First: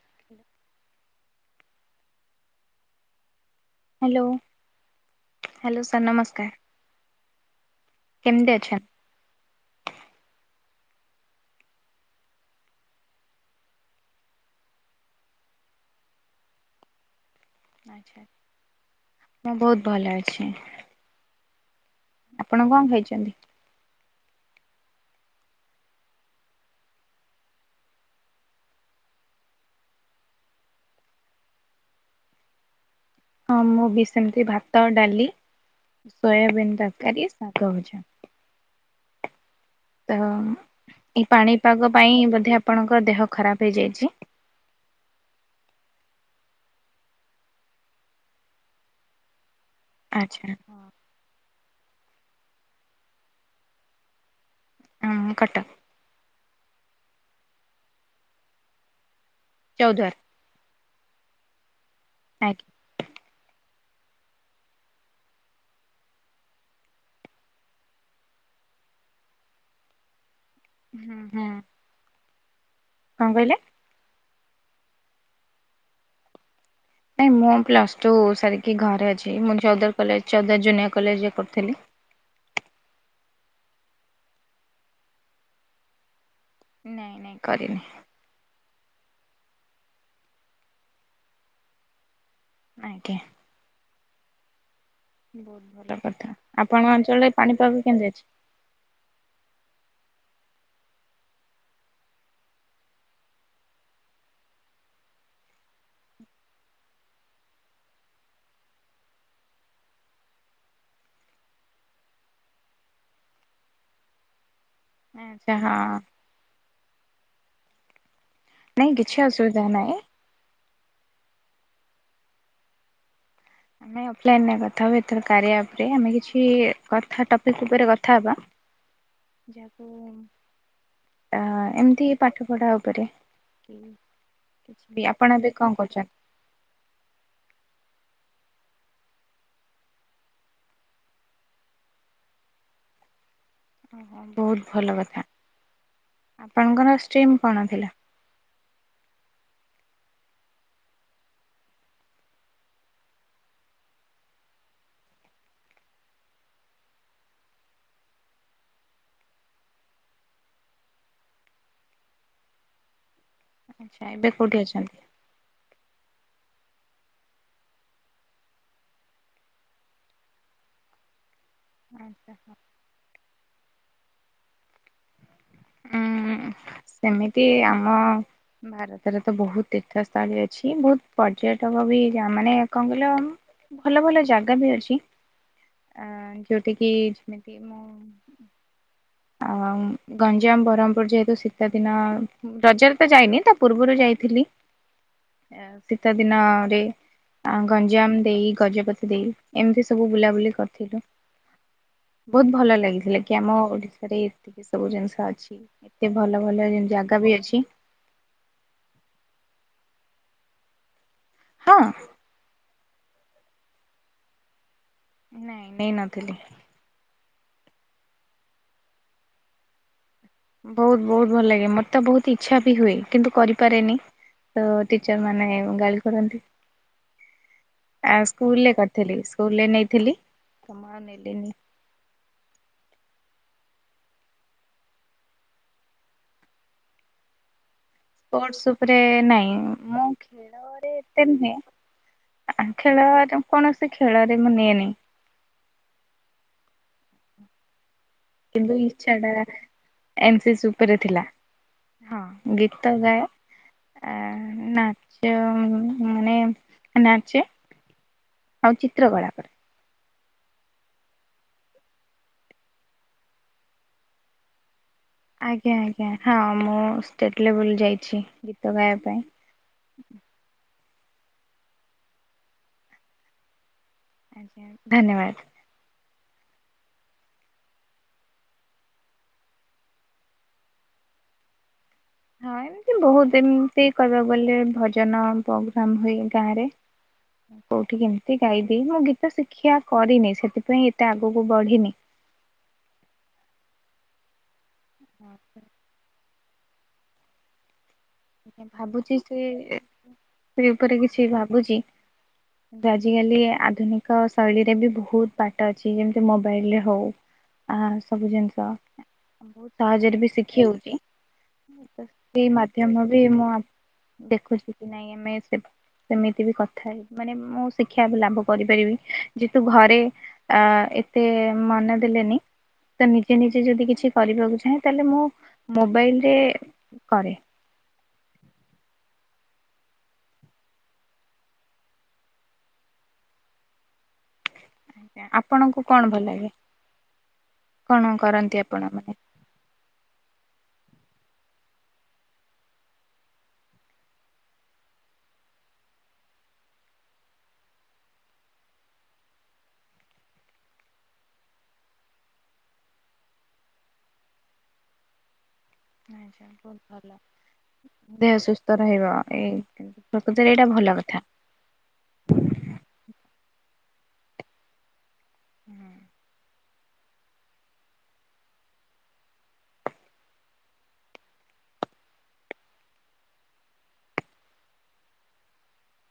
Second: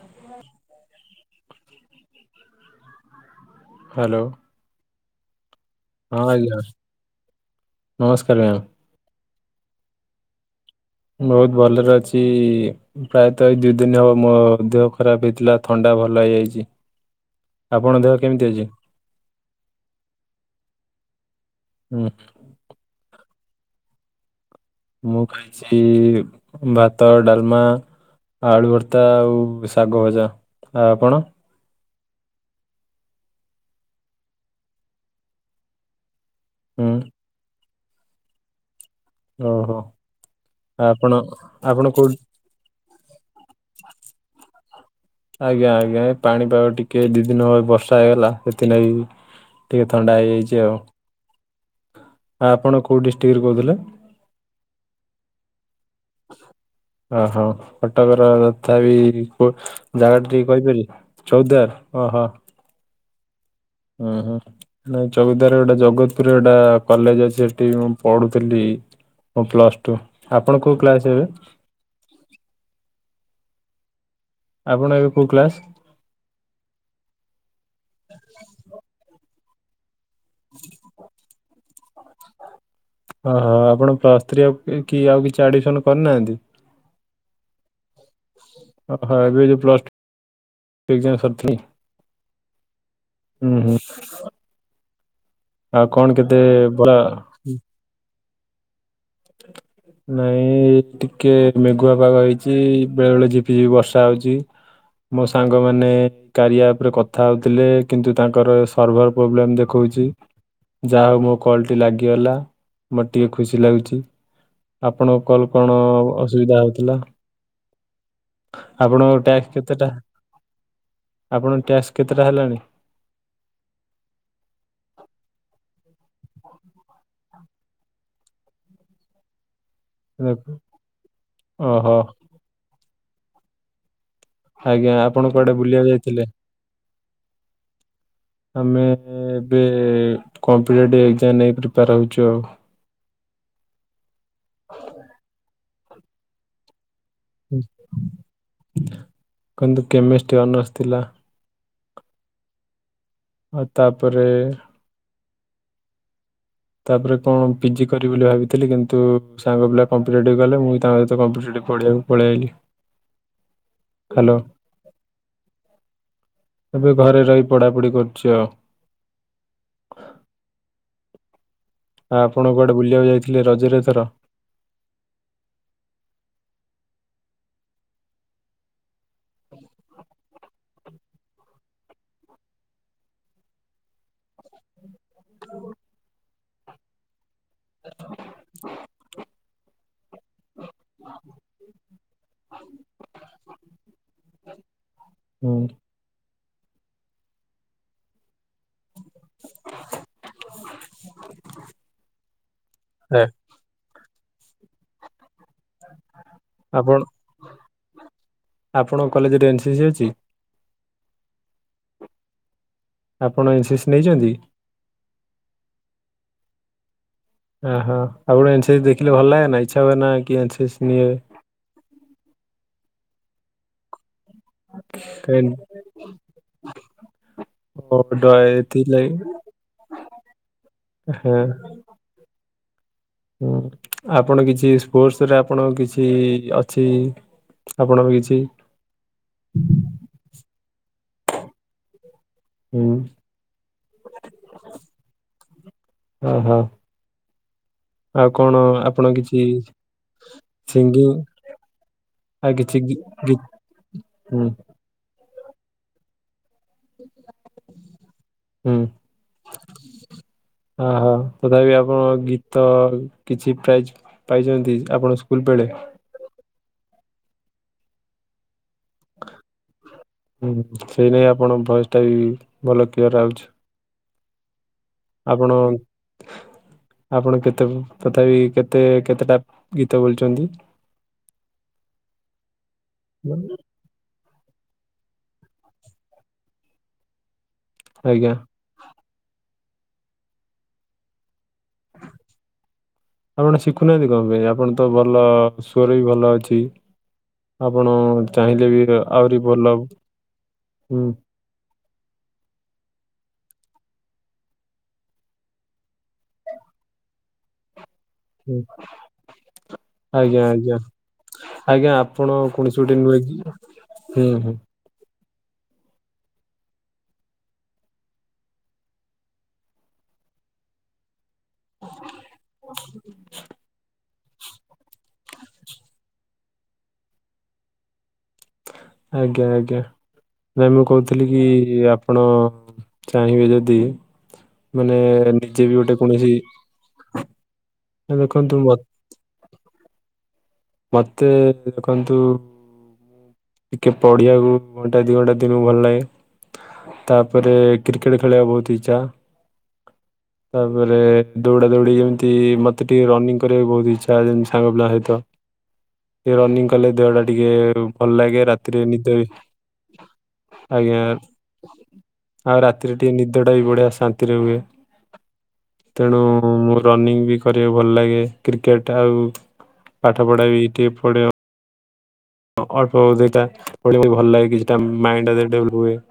ହ hello hello sir ହଁ ଆଜ୍ଞା ନମସ୍କାର। ନମସ୍କାର କେମିତି ମ୍ୟାାମ। ଅଛନ୍ତି? ବହୁତ ଭଲରେ ଅଛି। ପ୍ରାୟତଃ ଏଇ ଦିଇ ଦିନ ହବ ମୋ ଦେହ ଖରାପ ହେଇଥିଲା ଥଣ୍ଡା ଭଲ ହେଇଯାଇଛି। ଆପଣଙ୍କ ଦେହ ଆଛା କେମିତି ଅଛି? ମୁଁ ବହୁତ ଭଲ ଅଛି। ହୁଁ ଆପଣ କଣ ଖାଇଛନ୍ତି? ମୁଁ ଖାଇଛି ଭାତ, ଡାଲମା। ଆଳୁ ଭର୍ତ୍ତା ଆଉ ଶାଗ ଭଜା, ଆଉ ଆପଣ? ହଁ ମୁଁ ବି ସେମିତି ଭାତ, ଡାଲି, ସୋୟାବିନ୍ ହୁଁ ତରକାରୀ। ଶାଗ ଭଜା ଓହୋ ତ। ଆପଣ ଏଇ ଆପଣ ପାଣିପାଗ ପାଇଁ କୋଉଠି ବୋଧେ ଆପଣଙ୍କ ଦେହ ଖରାପ ହେଇଯାଇଛି। [inaudible] ଆଜ୍ଞା ଆଜ୍ଞା ଏ ପାଣିପାଗ ଟିକେ ଦି ଦିନ ବର୍ଷା ହେଇଗଲା ସେଥିନାଗି। ଟିକି ଥଣ୍ଡା ଆଚ୍ଛା ହେଇଯାଇଛି ଆଉ। ଆପଣ କୋଉ ଡିଷ୍ଟ୍ରିକ୍ଟରୁ କହୁଥିଲେ? ମୁଁ କଟକ। ଓହୋ କଟକର ତଥା ବିି ଚୌଦ୍ୱାର ଜାଗା ଟା ଟିକେ କହିପାରିବି? ଚଉଦାର ଓ ହୋ। ଆଜ୍ଞା। ହୁଁ ହୁଁ। ନାଇ ଚଉଦାର ଗୋଟେ ଜଗତପୁରରେ ଗୋଟା କଲେଜ ଅଛି ସେଠି ମୁଁ ପଢୁଥିଲି। ମୁଁ ପ୍ଲସ ଟୁ, ଆପଣ କୋଉ କ୍ଲାସ ହୁଁ ହେବେ? ହୁଁ କଣ କହିଲେ? ଆପଣ ଏବେ କେଉଁ କ୍ଲାସ୍? ନାଇ ମୁଁ ପ୍ଲସ୍ ଟୁ ସାରିକି ଘରେ ଅଛି ମୁଁ ଚୌଦର କଲେଜ ଚୌଦାର ଜୁନିୟର କଲେଜରେ ପଢ଼ୁଥିଲି। ଓହୋ ଆପଣ ପ୍ଲସ୍ ଥ୍ରୀ ଆଉ କି ଆଉ କିଛି ଆଡମିସନ କରିନାହାନ୍ତି? ନାଇଁ ନାଇଁ କରିନି। ଓ ହ ଏବେ ଯେଉ ପ୍ଲସ୍ ଟୁ ଏକ ଜାମ୍ ସରିଥିଲା। ଆଜ୍ଞା। [inaudible] ଆଉ ଭଲ କଣ କଥା କେତେ ଭଲ ଆପଣଙ୍କ ଅଞ୍ଚଳରେ ପାଣିପାଗ କେନ୍ତି ଅଛି? ନାଇଁ ଟିକେ ମେଘୁଆ ପାଗ ହେଇଚି, ବେଳେ ବେଳେ ଝିପିଝିପି ବର୍ଷା ହଉଚି। ମୋ ସାଙ୍ଗମାନେ କାରି--ଆପ୍ ରେ କଥା ହଉଥିଲେ, କିନ୍ତୁ ତାଙ୍କର ସର୍ଭର ପ୍ରୋବ୍ଲେମ୍ ଦେଖଉଚି। ଯାହା ହଉ ମୋ କଲ୍ ଟି ଲାଗିଗଲା, ଟିକିେ ଖୁସି ଲାଗୁଚି। ଆପଣଙ୍କ କଲ୍ ଆଚ୍ଛା କ'ଣ ହଁ ଅସୁବିଧା ହଉଥିଲା? ନାଇଁ କିଛି ଆପଣଙ୍କ ଟ୍ୟାକ୍ସ ଅସୁବିଧା କେତେଟା? ନାହିଁ। ଆପଣଙ୍କ ଟ୍ୟାସ୍‌ କେତେଟା ହେଲାଣି? ଆମେ ଅଫଲାଇନ୍‌ ରେ କଥା ହବା, ଏଥର କାର୍ୟା ଆପ୍ ରେ ଆମେ କିଛି କଥା ଟପିକ୍ ଉପରେ କଥା ବା। ହୁଁ ଓହୋ ଏମ୍ତି ପାଠ ପଢ଼ା ଉପରେ କିଛି ଆଜ୍ଞା, ବି ଆପଣ ଏବେ କୁଆଡ଼େ କଣ ବୁଲିବାକୁ କରୁଛନ୍ତି? ଯାଇଥିଲେ? [inaudible] ହୋ ବହୁତ୍ ଭଲ କଥା, ଆପଣଙ୍କର ଷ୍ଟ୍ରୀମ୍ କ'ଣ ଥିଲା? କେମେଷ୍ଟି ଅନ ଥିଲା। ଆଉ ତା'ପରେ ତା'ପରେ କ'ଣ ପିଜି କରିିବି ବୋଲି ଭାବିଥିଲି କିନ୍ତୁ ସାଙ୍ଗ ପିଲା କମ୍ପିଟେଟିଭ୍ ଗଲେ, ମୁଁ ତାଙ୍କ ସହିତ କମ୍ପିଟେଟିଭ୍ ପଢ଼ିବାକୁ ପଳେଇ ଆଇଲି। ଆଚ୍ଛା, ଏବେ ହ୍ୟାଲୋ କଉଠି ଅଛନ୍ତି? ଏବେ ଘରେ ରହି ପଢ଼ା ପଢ଼ି କରୁଛି ଆଉ। ଆପଣ କୁଆଡ଼େ ବୁଲିବାକୁ ଯାଇଥିଲେ ରଜରେ ଏଥର? ଉଁ ସେମିତି ଆମ ଭାରତରେ ତ ବହୁତ୍ ତୀର୍ଥ ସ୍ଥଳୀ ଅଛି, ବହୁତ୍ ପର୍ଯ୍ୟଟକ ବି ମାନେ କଣ ଭଲ ଭଲ ଜାଗା ବି ଅଛି, ଯଉଠି କିି ଯେମିତି ମୁଁ [inaudible] ଯେ ହେତୁ ଶୀତ ଦିନ, ରଜରେ ତ ଯାଇନି ତା ପୂ---ରୁ ଯାଇଥିଲି। [inaudible] ଶୀତ ଦିନରେ ଗଞ୍ଜାମ୍ ଦେଇ ଗଜପତି ଦେଇ ଏମ୍ତି ସବୁ ବୁଲାବୁଲି କର୍ଥିଲୁ, ବହୁତ୍ ଭଲ ଲାଗିଥିଲା ଏ କି ଆମ ଓଡିଶା ରେ ଏତିକି ସବୁ ଜିନ୍‌ଷ ଅଛି, ଏତେ ଭଲ ଭଲ ଆପଣ ଜାଗା ବି ଅଛି। ଆପଣଙ୍କ କଲେଜ୍‌ରେ ଏନ୍‌ସିସି ଅଛି? ହଁ! ଆପଣ ଏନ୍‌ସିସି ନେଇଚନ୍ତି? ନାଇଁ, ନେଇ ନଥିଲି। [unintelligible] ସି ବହୁତ୍ ନିଏ ବହୁତ୍ ଭଲ୍ ଲାଗେ, ମୋ ବହୁତ୍ ଇଚ୍ଛା ବି ହୁଏ କିନ୍ତୁ କରିପାରେନି। ଟିଚର୍ କାଇଁ ମାନେ ଗାଳି କରନ୍ତି। ଓ ଆ, ଡ ସ୍କୁଲ ରେ ଏଥିଲାଗି କ--ଥିଲି, ସ୍କୁଲ ରେ ନେଇଥିଲି ତ ମୁଁ ଆଉ ହଁ ନେଲିନି। ହୁଁ, ଆପଣ କିଛି ସ୍ପୋ--ସ୍‌ ରେ ଆପଣ କିଛି ଅଛି ଆପଣଙ୍କ କିଛି ସ୍ପୋର୍ଟସ୍‌ ଉପ୍ରେ ନାଇଁ, ମୁଁ ଖେଳରେ ଏତେ ହୁଁ ନୁହେଁ। କୋଣସି, ଖେଳରେ ମୁଁ ନିଏନି। [inaudible] ଆଉ କଣ କିନ୍ତୁ ଆପଣ ଇଚ୍ଛା ଟା କିଛି ଏନ୍‌ସି ଉପରେ ସିଙ୍ଗିଂ ଥିଲା। ହଁ! ଆଉ କିଛି ଗୀ ଗୀତ ଗାଏ। ଗୀ ହୁଁ [inaudible] ହୁଁ ତଥା ଆପଣ ଗୀତ କିଛି ପ୍ରାଇଜ୍‌ ପାଇଚନ୍ତି ଆପଣ? ସ୍କୁଲ ବେଳେ ଆଜ୍ଞା ଆଜ୍ଞା ହଁ, ମୁଁ ଷ୍ଟେଟ୍ ଲେବୁଲ୍ ଯାଇଛି ଗୀତ ଗାଇବା ପାଇଁ। ଆପଣ ଭଏସ୍‌ ଟା ବି ଭଲ କ୍ଳିଅର ଆଉ ଆଜ୍ଞା ଧନ୍ୟବାଦ। ଆପଣ ଆପଣ କେତେ ତଥାପି କେତେ କେତେଟା ଗୀତ ବୋଲିଚନ୍ତି? ହଁ ଏମିତି ବହୁତ ଏମତି କହିବାକୁ ଗଲେ ଭଜନ ପ୍ରୋଗ୍ରାମ ହୁଏ ଗାଁରେ। ମୁଁ କୋଉଠି ଆଜ୍ଞା କେମତି ଗାଇଦିଏ ମୁଁ ଗୀତ ଶିକ୍ଷା କରିନି, ସେଥିପାଇଁ ଏତେ ଆଗକୁ ବଢିନି। ଆପଣ ଶିଖୁନାହାଁନ୍ତି କଣ ପାଇଁ? ଆପଣ ତ ଭଲ, ସ୍ୱର ବି ଭଲ ଅଛି। ଆପଣ ଚାହିଁଲେ ବି ଭାବୁଛି ଆହୁରି ସେ, ଭଲ ସେ ଉପରେ ହୁଁ କିଛି ଭାବୁଚି କିନ୍ତୁ ଆଜିକାଲି ଆଧୁନିକ ଶୈଳୀରେ ବି ବହୁତ ବାଟ ଅଛି। ଯେମତି ମୋବାଇଲରେ ହଉ ଆ ସବୁ ହୁଁ ଜିନିଷ ବହୁତ ସହଜରେ ବି ଆଜ୍ଞା ଶିଖି ଆଜ୍ଞା ହଉଛି, ଆଜ୍ଞା ମତେ ଆପଣ ସେତିକି କୌଣସି ମାଧ୍ୟମ ଗୋଟେ ଧ୍ୟମ ନୁହେଁ ବି କି ହୁଁ ମୁଁ ହୁଁ ଦେଖୁଛି କି ନାଇଁ ଆମେ ସେ ସେମିତି ବି କଥା ହେଇ ମାନେ ମୁଁ ଶିକ୍ଷା ଲାଭ କରିପାରିବି, ଯେହେତୁ ଘରେ ଅ ଏତେ ମନ ଦେଲେନି, ତ ନିଜେ ନିଜେ ଯଦି କିଛି କରିବାକୁ ଚାହେଁ ତାହେଲେ ମୁଁ ମୋବାଇଲରେ କରେ। ଆଜ୍ଞା ଆଜ୍ଞା। ନାଇଁ ମୁଁ କହୁଥିଲି କି, ଆପଣ ଚାହିଁବେ ଯଦି ମାନେ ନିଜେ ବି ଆପଣଙ୍କୁ ଗୋଟେ କଣ ଭଲ କୌଣସି, ଲାଗେ କଣ ଗୋଟେ କରନ୍ତି ଦେଖନ୍ତୁ ଆପଣ ମ ମାନେ? ମୋତେ ଦେଖନ୍ତୁ ଟିକେ ପଢିଆକୁ ଘଣ୍ଟାଏ ଦି ଘଣ୍ଟା ଦିନକୁ ଭଲ ଲାଗେ। ତାପରେ କ୍ରିକେଟ ଖେଳିବାକୁ ବହୁତ ଇଚ୍ଛା। ତାପରେ ଦୌଡ଼ା ଦୌଡ଼ି ଏମତି ମୋତେ ଟିକେ ରନିଙ୍ଗ କରିବାକୁ ବହୁତ ଇଚ୍ଛା, ଯେମିତି ସାଙ୍ଗ ପିଲା ସହିତ। ଏ ଆଚ୍ଛା ରନିଂ ବହୁତ କଲେ ଭଲ। ଦେହଟା ଟିକେ ଭଲ ଦେହ ଲାଗେ, ସୁସ୍ଥ ରାତିରେ ରହିବ ନିଦ ବି ଏଇ ପ୍ରକୃତରେ ଏଇଟା ଭଲ ଆଜ୍ଞା। କଥା। ଆଉ ରାତିରେ ଟିକେ ନିଦଟା ବି ବଢ଼ିଆ ଶାନ୍ତିରେ ହୁଏ। ତେଣୁ ମୁଁ ରନିଂ ବି କରିବାକୁ ଭଲ ଲାଗେ। କ୍ରିକେଟ ଆଉ ପାଠପଢା ବି କିଏ ପଢ଼େଇବ ଅଳ୍ପ ବହୁତ ହେଇକି ଥାଏ, ପଢିବାକୁ ଭଲ ଲାଗେ କିଛିଟା ମାଇଣ୍ଡଟା ଡେଭଲପ ହୁଏ,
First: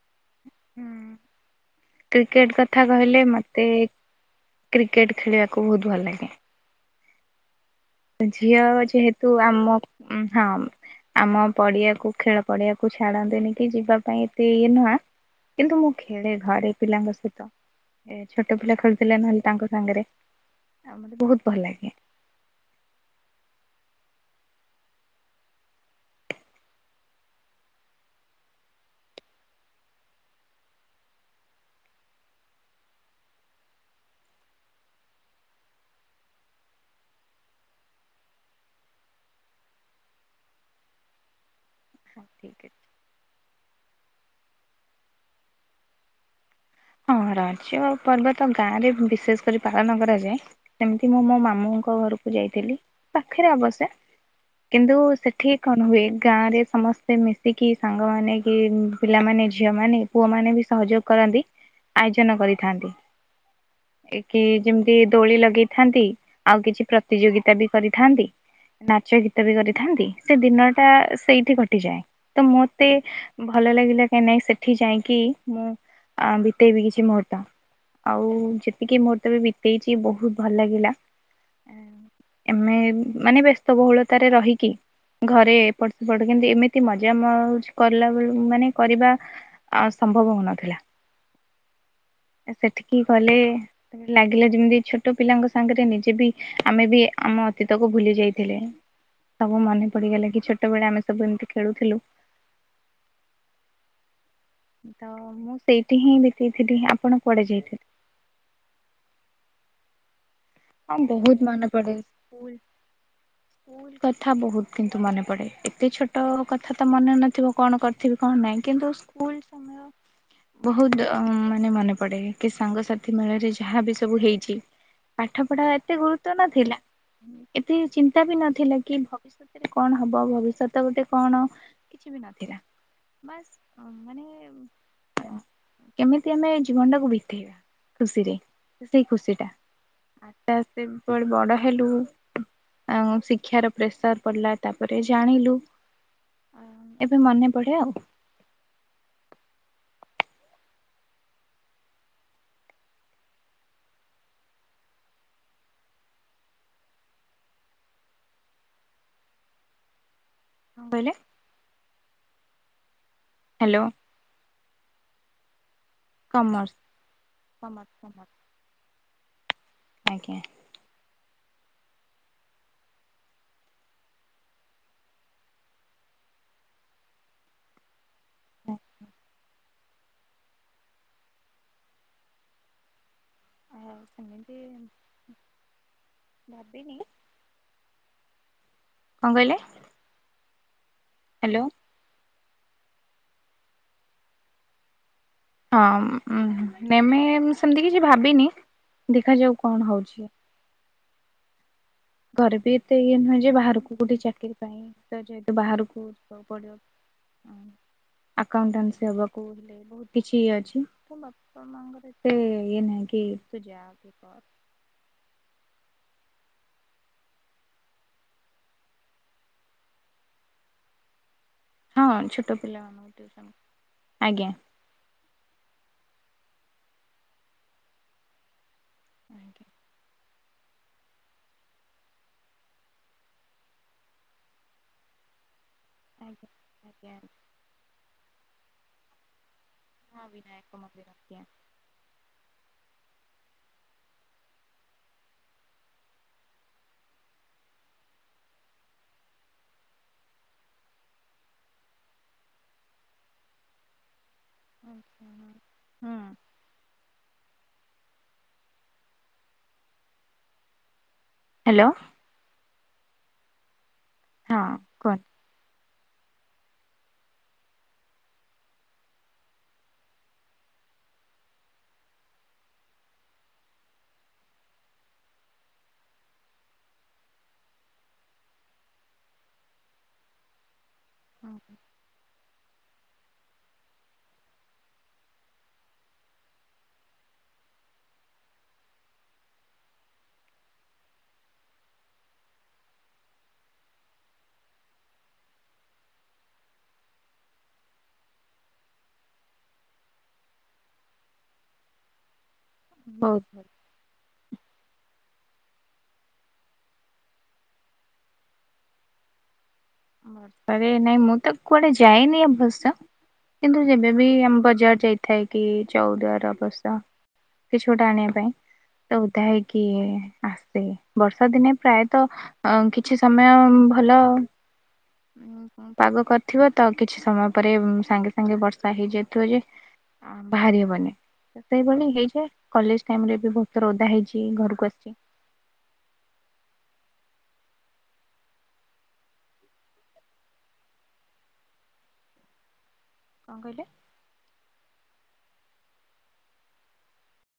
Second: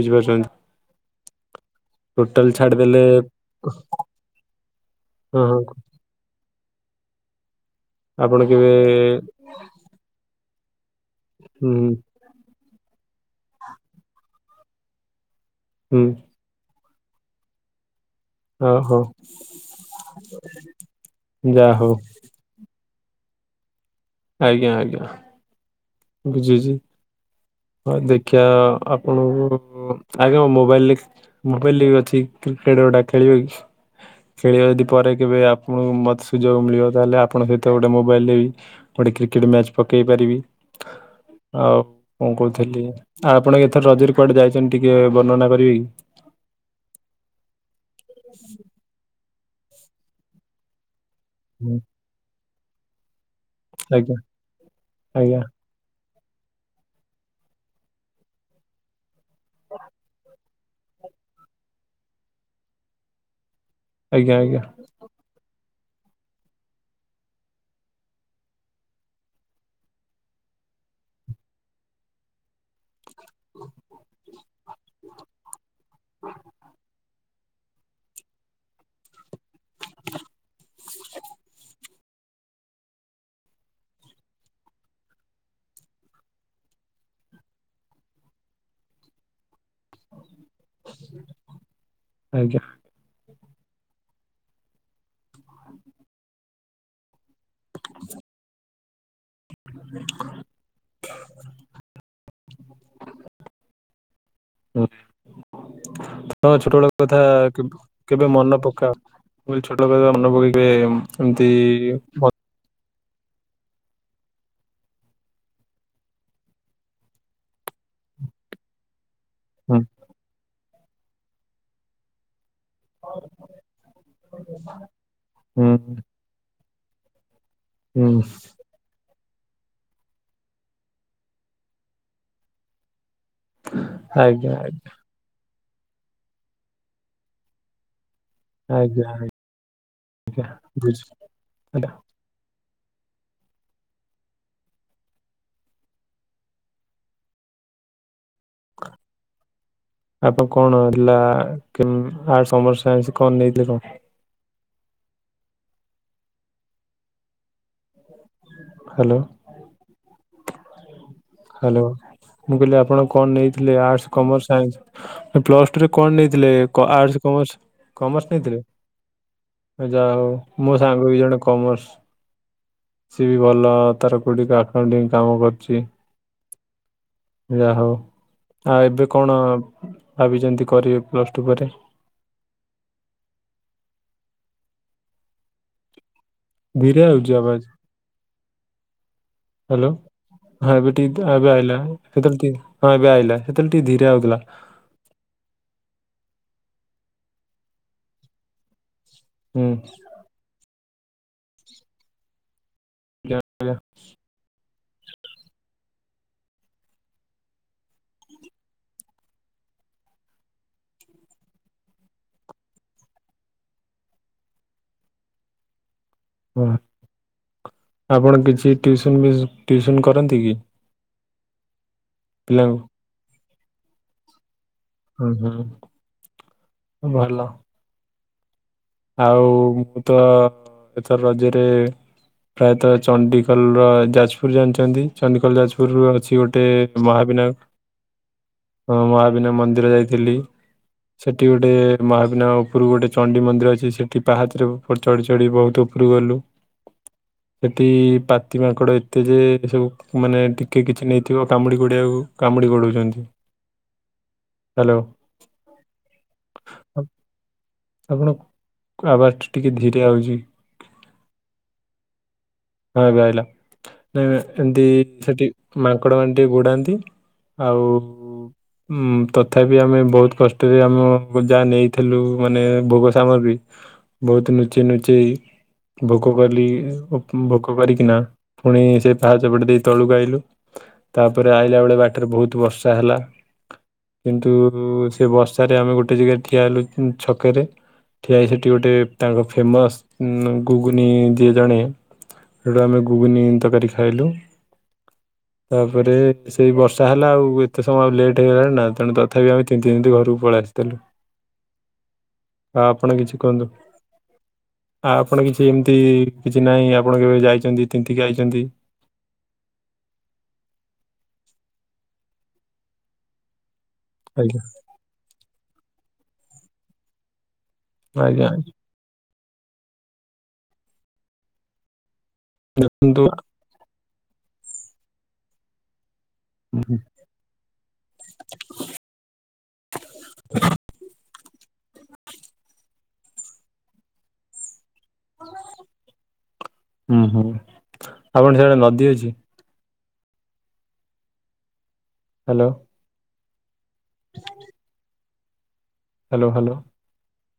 ବୁଝିପାରୁଛନ୍ତି? ହୁଁ। ଟୋଟାଲ କ୍ରିକେଟ କଥା ଛାଡିଦେଲେ କହିଲେ ମତେ କ୍ରିକେଟ ହଁ ହଁ ଖେଳିବାକୁ ବହୁତ ଭଲ ଲାଗେ। ଆପଣ ଝିଅ କେବେ ଯେହେତୁ ଆମ ହଁ, ଆମ ହୁଁ ପଡିଆକୁ ଖେଳ ପଡିଆକୁ ଛାଡନ୍ତିନି କି ଯିବା ପାଇଁ ଏତେ ଇଏ ନୁହଁ, କିନ୍ତୁ ମୁଁ ହୁଁ ଖେଳେ ଘଡେଇ ପିଲାଙ୍କ ସହିତ। ଏ ଛୋଟ ଓ ପିଲା ହଉ ଖେଳୁଥିଲେ ନହେଲେ ତାଙ୍କ ସାଙ୍ଗରେ, ଆଉ ମୋତେ ବହୁତ ଭଲ ଯାହା ଲାଗେ। ହଉ ଆଜ୍ଞା ଆଜ୍ଞା। ମୁଁ କି ଜି ଜି ହଁ ଦେଖିଆ ଆପଣଙ୍କୁ ଆଜ୍ଞା ମ ମୋବାଇଲରେ ମୋବାଇଲ ବି ଅଛି, କ୍ରିକେଟ ଗୋଟା ଖେଳିବ କି? ଖେଳିବ ଯଦି ପରେ କେବେ ଆପଣଙ୍କୁ ମୋତେ ସୁଯୋଗ ମିଳିବ ତାହେଲେ ଆପଣଙ୍କ ସହିତ ଗୋଟେ ମୋବାଇଲରେ ବି ଗୋଟେ କ୍ରିକେଟ ମ୍ୟାଚ ପକେଇ ପାରିବି। ଆଉ ହଉ କଣ ଠିକ ଅଛି। କହୁଥିଲି? ଆଉ ଆପଣ ଏଥର ରଜରେ କୁଆଡେ ଯାଇଛନ୍ତି ଟିକେ ବର୍ଣ୍ଣନା କରିବେ କି? ହଁ ରଜ ପର୍ବ ତ ଗାଁରେ ବିଶେଷ କରି ପାଳନ କରାଯାଏ। ଯେମତି ମୁଁ ମୋ ମା ହୁଁ, ମାମୁଁଙ୍କ ଘରକୁ ଯାଇଥିଲି, ପାଖରେ ଅବଶ୍ୟ। ଆଜ୍ଞା କିନ୍ତୁ ଆଜ୍ଞା ସେଠି କଣ ହୁଏ, ଗାଁରେ ସମସ୍ତେ ମିଶିକି ସାଙ୍ଗମାନେ କି ପିଲାମାନେ, ଝିଅମାନେ, କି ପୁଅମାନେ ବି ସହଯୋଗ କରନ୍ତି। ଆୟୋଜନ କରିଥାନ୍ତି। ଏ ଆଜ୍ଞା କି ଆଜ୍ଞା ଯେମତି କି ଦୋଳି ଲଗେଇଥାନ୍ତି, ଆଉ କିଛି ପ୍ରତିଯୋଗିତା ବି କରିଥାନ୍ତି ନାଚ ଗୀତ ବି କରିଥାନ୍ତି, ସେ ଦିନଟା ସେଇଠି କଟିଯାଏ। ତ ମୁଁ ଏତେ ଭଲ ଲାଗିଲା କା ନାଇଁ ସେଠି ଯାଇଁକି, ମୁଁ ବିତେଇବି କିଛି ମୁହୂର୍ତ୍ତ। ଆଉ ଯେତିକି ମୁହୂର୍ତ୍ତ ବି ବିତେଇଚି ବହୁତ ଭଲ ଲାଗିଲା। ଏମେ ମାନେ ବ୍ୟସ୍ତ ବହୁଳତାରେ ରହିକି ଘରେ ଏପଟ ସେପଟ କିନ୍ତୁ ଏମିତି ମଜା ମଉଜ କଲା ବେଳକୁ ମାନେ କରିବା ଆଉ ସମ୍ଭବ ହଉନଥିଲା। [inaudible] ଆଜ୍ଞା ସେଠିକି ଗଲେ ଲାଗିଲା ଯେମିତି ଛୋଟ ପିଲାଙ୍କ ସାଙ୍ଗରେ ନିଜେ ବି ଆମେ ବି ଆମ ଅତୀତକୁ ଭୁଲି ଯାଇଥିଲେ ସବୁ ମନେ ପଡ଼ିଗଲା କି ଛୋଟବେଳେ ଆମେ ସବୁ ଏମିତି ଖେଳୁଥିଲୁ। [inaudible] ତ ମୁଁ ସେଇଠି ହିଁ ତ ଛୋଟ ବିତେଇଥିଲି ବଳ ଆପଣ କଥା କୁଆଡେ ଯାଇଥିଲେ? କେବେ ମନେ ପକାଅ କ ଛୋଟ ମନେ ପକେଇକ ହଁ ବହୁତ ଏମତି ମନେ ପଡେ ସ୍କୁଲ ସ୍କୁଲ କଥା ବହୁତ କିନ୍ତୁ ମନେ ପଡେ ଏତେ ଛୋଟ କଥା ତ ମନେ ନଥିବ କଣ - ଥିବ କଣ ନାହିଁ କିନ୍ତୁ ସ୍କୁଲ ହୁଁ ସମୟ ବହୁତ ମାନେ ମନେ ପଡେ କି ସାଙ୍ଗସାଥି ମେଳରେ ଯାହା ବି ସବୁ ହେଇଛି ପାଠ ପଢା ହୁଁ ଏତେ ଗୁରୁତ୍ୱ ନଥିଲା ଏତେ ହୁଁ ଚିନ୍ତା ବି ନଥିଲା କି ଭବିଷ୍ୟତ ସେରେ କଣ ହବ ଭବିଷ୍ୟତ ଗୋଟେ କଣ କିଛି ବି ନଥିଲା ବସ୍ ଆଜ୍ଞା ଆଜ୍ଞା ମାନେ କେମିତି ଆମେ ଜୀବନଟାକୁ ବିତେଇବା ଖୁସିରେ ଆଜ୍ଞା ସେଇ ଖୁସିଟା ଆଜ୍ଞା ଆଟା ଆ ବୁଝି ସେପ ବଡ ହେଲୁ ହେଲା। ଆଉ ଶିକ୍ଷାର ପ୍ରେସର ପଡ଼ିଲା ତାପରେ ଜାଣିଲୁ ଏବେ ମନେ ପଡେ ଆଉ ଆପଣ କଣ ହେଥିଲା ଆଠ ସମର୍ଷ ଆ କଣ ନେଇଥିଲେ କଣ ହ୍ୟାଲୋ ହଁ କହିଲେ ହ୍ୟାଲୋ ମୁଁ କହିଲି ଆପଣ କଣ ନେଇଥିଲେ hello arts commerce science plus ଟୁରେ କଣ ନେଇଥିଲେ କମର୍ସ ଆର୍ଟସ କମର୍ସ କମର୍ସ ନେଇଥିଲେ ଯାହା ହଉ ଆଜ୍ଞା। ମୋ ସାଙ୍ଗ ବି ଜଣେ କମର୍ସ ସିଏ ବି ଭଲ ତାର କୋଁଠିକ ଆକାଉଣ୍ଟି କାମ କରୁଛି ଯାହା ହଉ ଆଉ ଏବେ କଣ ଭାବିଛନ୍ତି କରିବେ ପ୍ଲସ୍ ଟୁ ପରେ ଆଉ ସେଙ୍ଗତି [inaudible] ଧୀରେ ଆଉଛି ଆବାଜ କଣ କହିଲେ ହ୍ୟାଲୋ ହଁ ଏବେିକବେ ଆଳେ ହ୍ୟାଲୋ ଏବେ ଆଇ ସେତେବେଳେ ଟିକେ ଧୀରେ ହଉଥିଲା ହଁ ଏମେ ସେମିତି କିଛି ଭାବିନି ଦେଖାଯାଉ ହୁଁ କଣ ହଉଛି ଘରେ ବି ଏତେ ଇଏ ନୁହେଁ ଯେ ବାହାରକୁ କେଉଠି ଚାକିରି ପାଇଁ ଯେହେତୁ ବାହାରକୁ ଯିବାକୁ ପଡିବ ଟ ହକୁ ହେଲେ ବହୁତ କିଛି ଅଛି [inaudible] ତଙ୍ଗରେ ଏନଗି ତୁ ଜହାାଗ [inaudible] ହଁ ଆପଣ କିଛି ଟିଉସନ୍ ବି ଟିଉସନ୍ କରନ୍ତି କି ହଁ ଛୋଟ ପିଲାଙ୍କୁ ପିଲାମାନଙ୍କୁ ଟିଉସନ୍ ଆଜ୍ଞା ହୁଁ ହୁଁ ଭଲ ଆଉ ଆଜ୍ଞା ମୁଁ ତ ଏଥର ରଜ୍ୟରେ ପ୍ରାୟତଃ ଚଣ୍ଡିକୋଲର ଯାଜପୁର ଜାଣିଛନ୍ତି ଚଣ୍ଡଖୋଲ ଯାଜପୁର ଅଛି ଆଜ୍ଞା ଗୋଟେ ଆଜ୍ଞା ମହାବିନା ମହାବିନା ମନ୍ଦିର ନ୍ଦିର ହଁ ଯାଇଥିଲି ବିନାୟକ ମନ୍ଦିର ଆଜ୍ଞା। ସେଠି ଗୋଟେ ମହାବିନା ଉପରକୁ ଗୋଟେ ଚଣ୍ଡି ମନ୍ଦିର ଅ ସେଠି ପାହାଚରେ ଚଢି ଚଢି ବହୁତ ଉପରୁ ଗଲୁ ସେଠି ପାତି ମାଙ୍କଡ଼ ଏତେ ଯେ ସବୁ ମାନେ ଟିକ କିଛି ନେଇଥିବ କାମୁଡ଼ି ପଡ଼ିବାକୁ କାମୁଡ଼ି ଗଡ଼ଉଛନ୍ତି ହ୍ୟାଲୋ ହୁଁ ଆପଣ ଆବାଜଟ ଟିକିଏ ଧୀରେ ଆଉଛି ହ୍ୟାଲୋ ହଁବେହିଲ ନାଇଁ ହଁ ଏମତି କୁହନ୍ତୁ। ସେଠି ମାଙ୍କଡ଼ ମା ଟିକେ ଗୋଡ଼ାନ୍ତି ଆଉ ଉଁ ତଥାପି ଆମେ ବହୁତ କଷ୍ଟରେ ଆମ ଯାହା ନେଇଥିଲୁ, ମାନେ ଭୋଗ ସାମଗ୍ରୀ ବହୁତ ନୁଚେଇ ନୁଚେଇ ଭୋଗ କଲି ଭୋଗ କରିକିନା, ଫୁଣି ସେ ପାହାଚ ପଟ ଦେଇ ତଳୁକୁ ଆଇଲୁ। ତାପରେ ଆଇଲା ବେଳେ ବାଟରେ ବହୁତ ବର୍ଷା ହେଲା। କିନ୍ତୁ ସେ ବର୍ଷାରେ ଆମେ ଗୋଟେ ଜାଗାରେ ଠିଆ ହେଲୁ ଛକରେ। ଠିଆହେଇ ସେଠି ଗୋଟେ ତାଙ୍କ ଫେମସ୍ ଗୁଗୁନି ଦିଏ ଜଣେ ସୋଉଟୁ ଆମେ ଗୁଗୁନି ତରକାରୀ ଖାଇଲୁ। ତାପରେ ସେଇ ବର୍ଷା ହେଲା ଆଉ ଏତେ ସମୟ ଆଉ ଲେଟ୍ଇଗଲାଣି ନା, ତେଣୁ ତଥାପି ଆମେ ତିନ୍ତି ତିନ୍ତି ଘରକୁ ପଳେଇ ଆସିଥେଲୁ। [unintelligible] ଆଉ ଆପଣ କିଛି ବହୁତ କୁହନ୍ତୁ? ଭଲ। ଆ ଆପଣ କିଛି ଏମିତି କିଛି ନାହିଁ ଆ ପଣ କେବେ ଯାଇଛନ୍ତି ତିନ୍ତିକି ଆଇଛନ୍ତି? ଆରେ ନାଇଁ ମୁଁ ତ କୁଆଡେ ଯାଏନି ଅବଶ୍ୟ। କିନ୍ତୁ ଯେବେ ବି ଆମ ଆଜ୍ଞା ବଜାର ଯାଇଥାଏ କି, ଚଉଦୁଆର ଅବଶ୍ୟ କିଛି ଗୋଟେ ଆଣିଆ ଆଜ୍ଞା ପାଇଁ ତ ଓଦା ହେଇକି ଆସେ, ବର୍ଷା ଦିନେ ପ୍ରାୟତଃ କିଛି ଦେଖନ୍ତୁ ସମୟ ହ୍ୟାଲୋ। ପାଗ କରିଥିବ ତ କିଛି ସମୟ ପରେ, ସାଙ୍ଗେ ସାଙ୍ଗେ ବର୍ଷା ହେଇଯାଇଥିବ ଯେ ଭାରି ହବନି, ସେତେବେଳେ ହେଇଯାଏ କଲେଜ ଟାଇମରେ ବି ବହୁତ ଥର ଓଦା ହେଇଛି, ଘରକୁ ଆସିଛି। ହୁଁ- ହୁଁ ଆପଣ ସିଆଡେ ନଦୀ ଅଛି? ହ୍ୟାଲୋ। କଣ କହିଲେ? କେଜାଣି ହ୍ୟାଲୋ ହ୍ୟାଲୋ।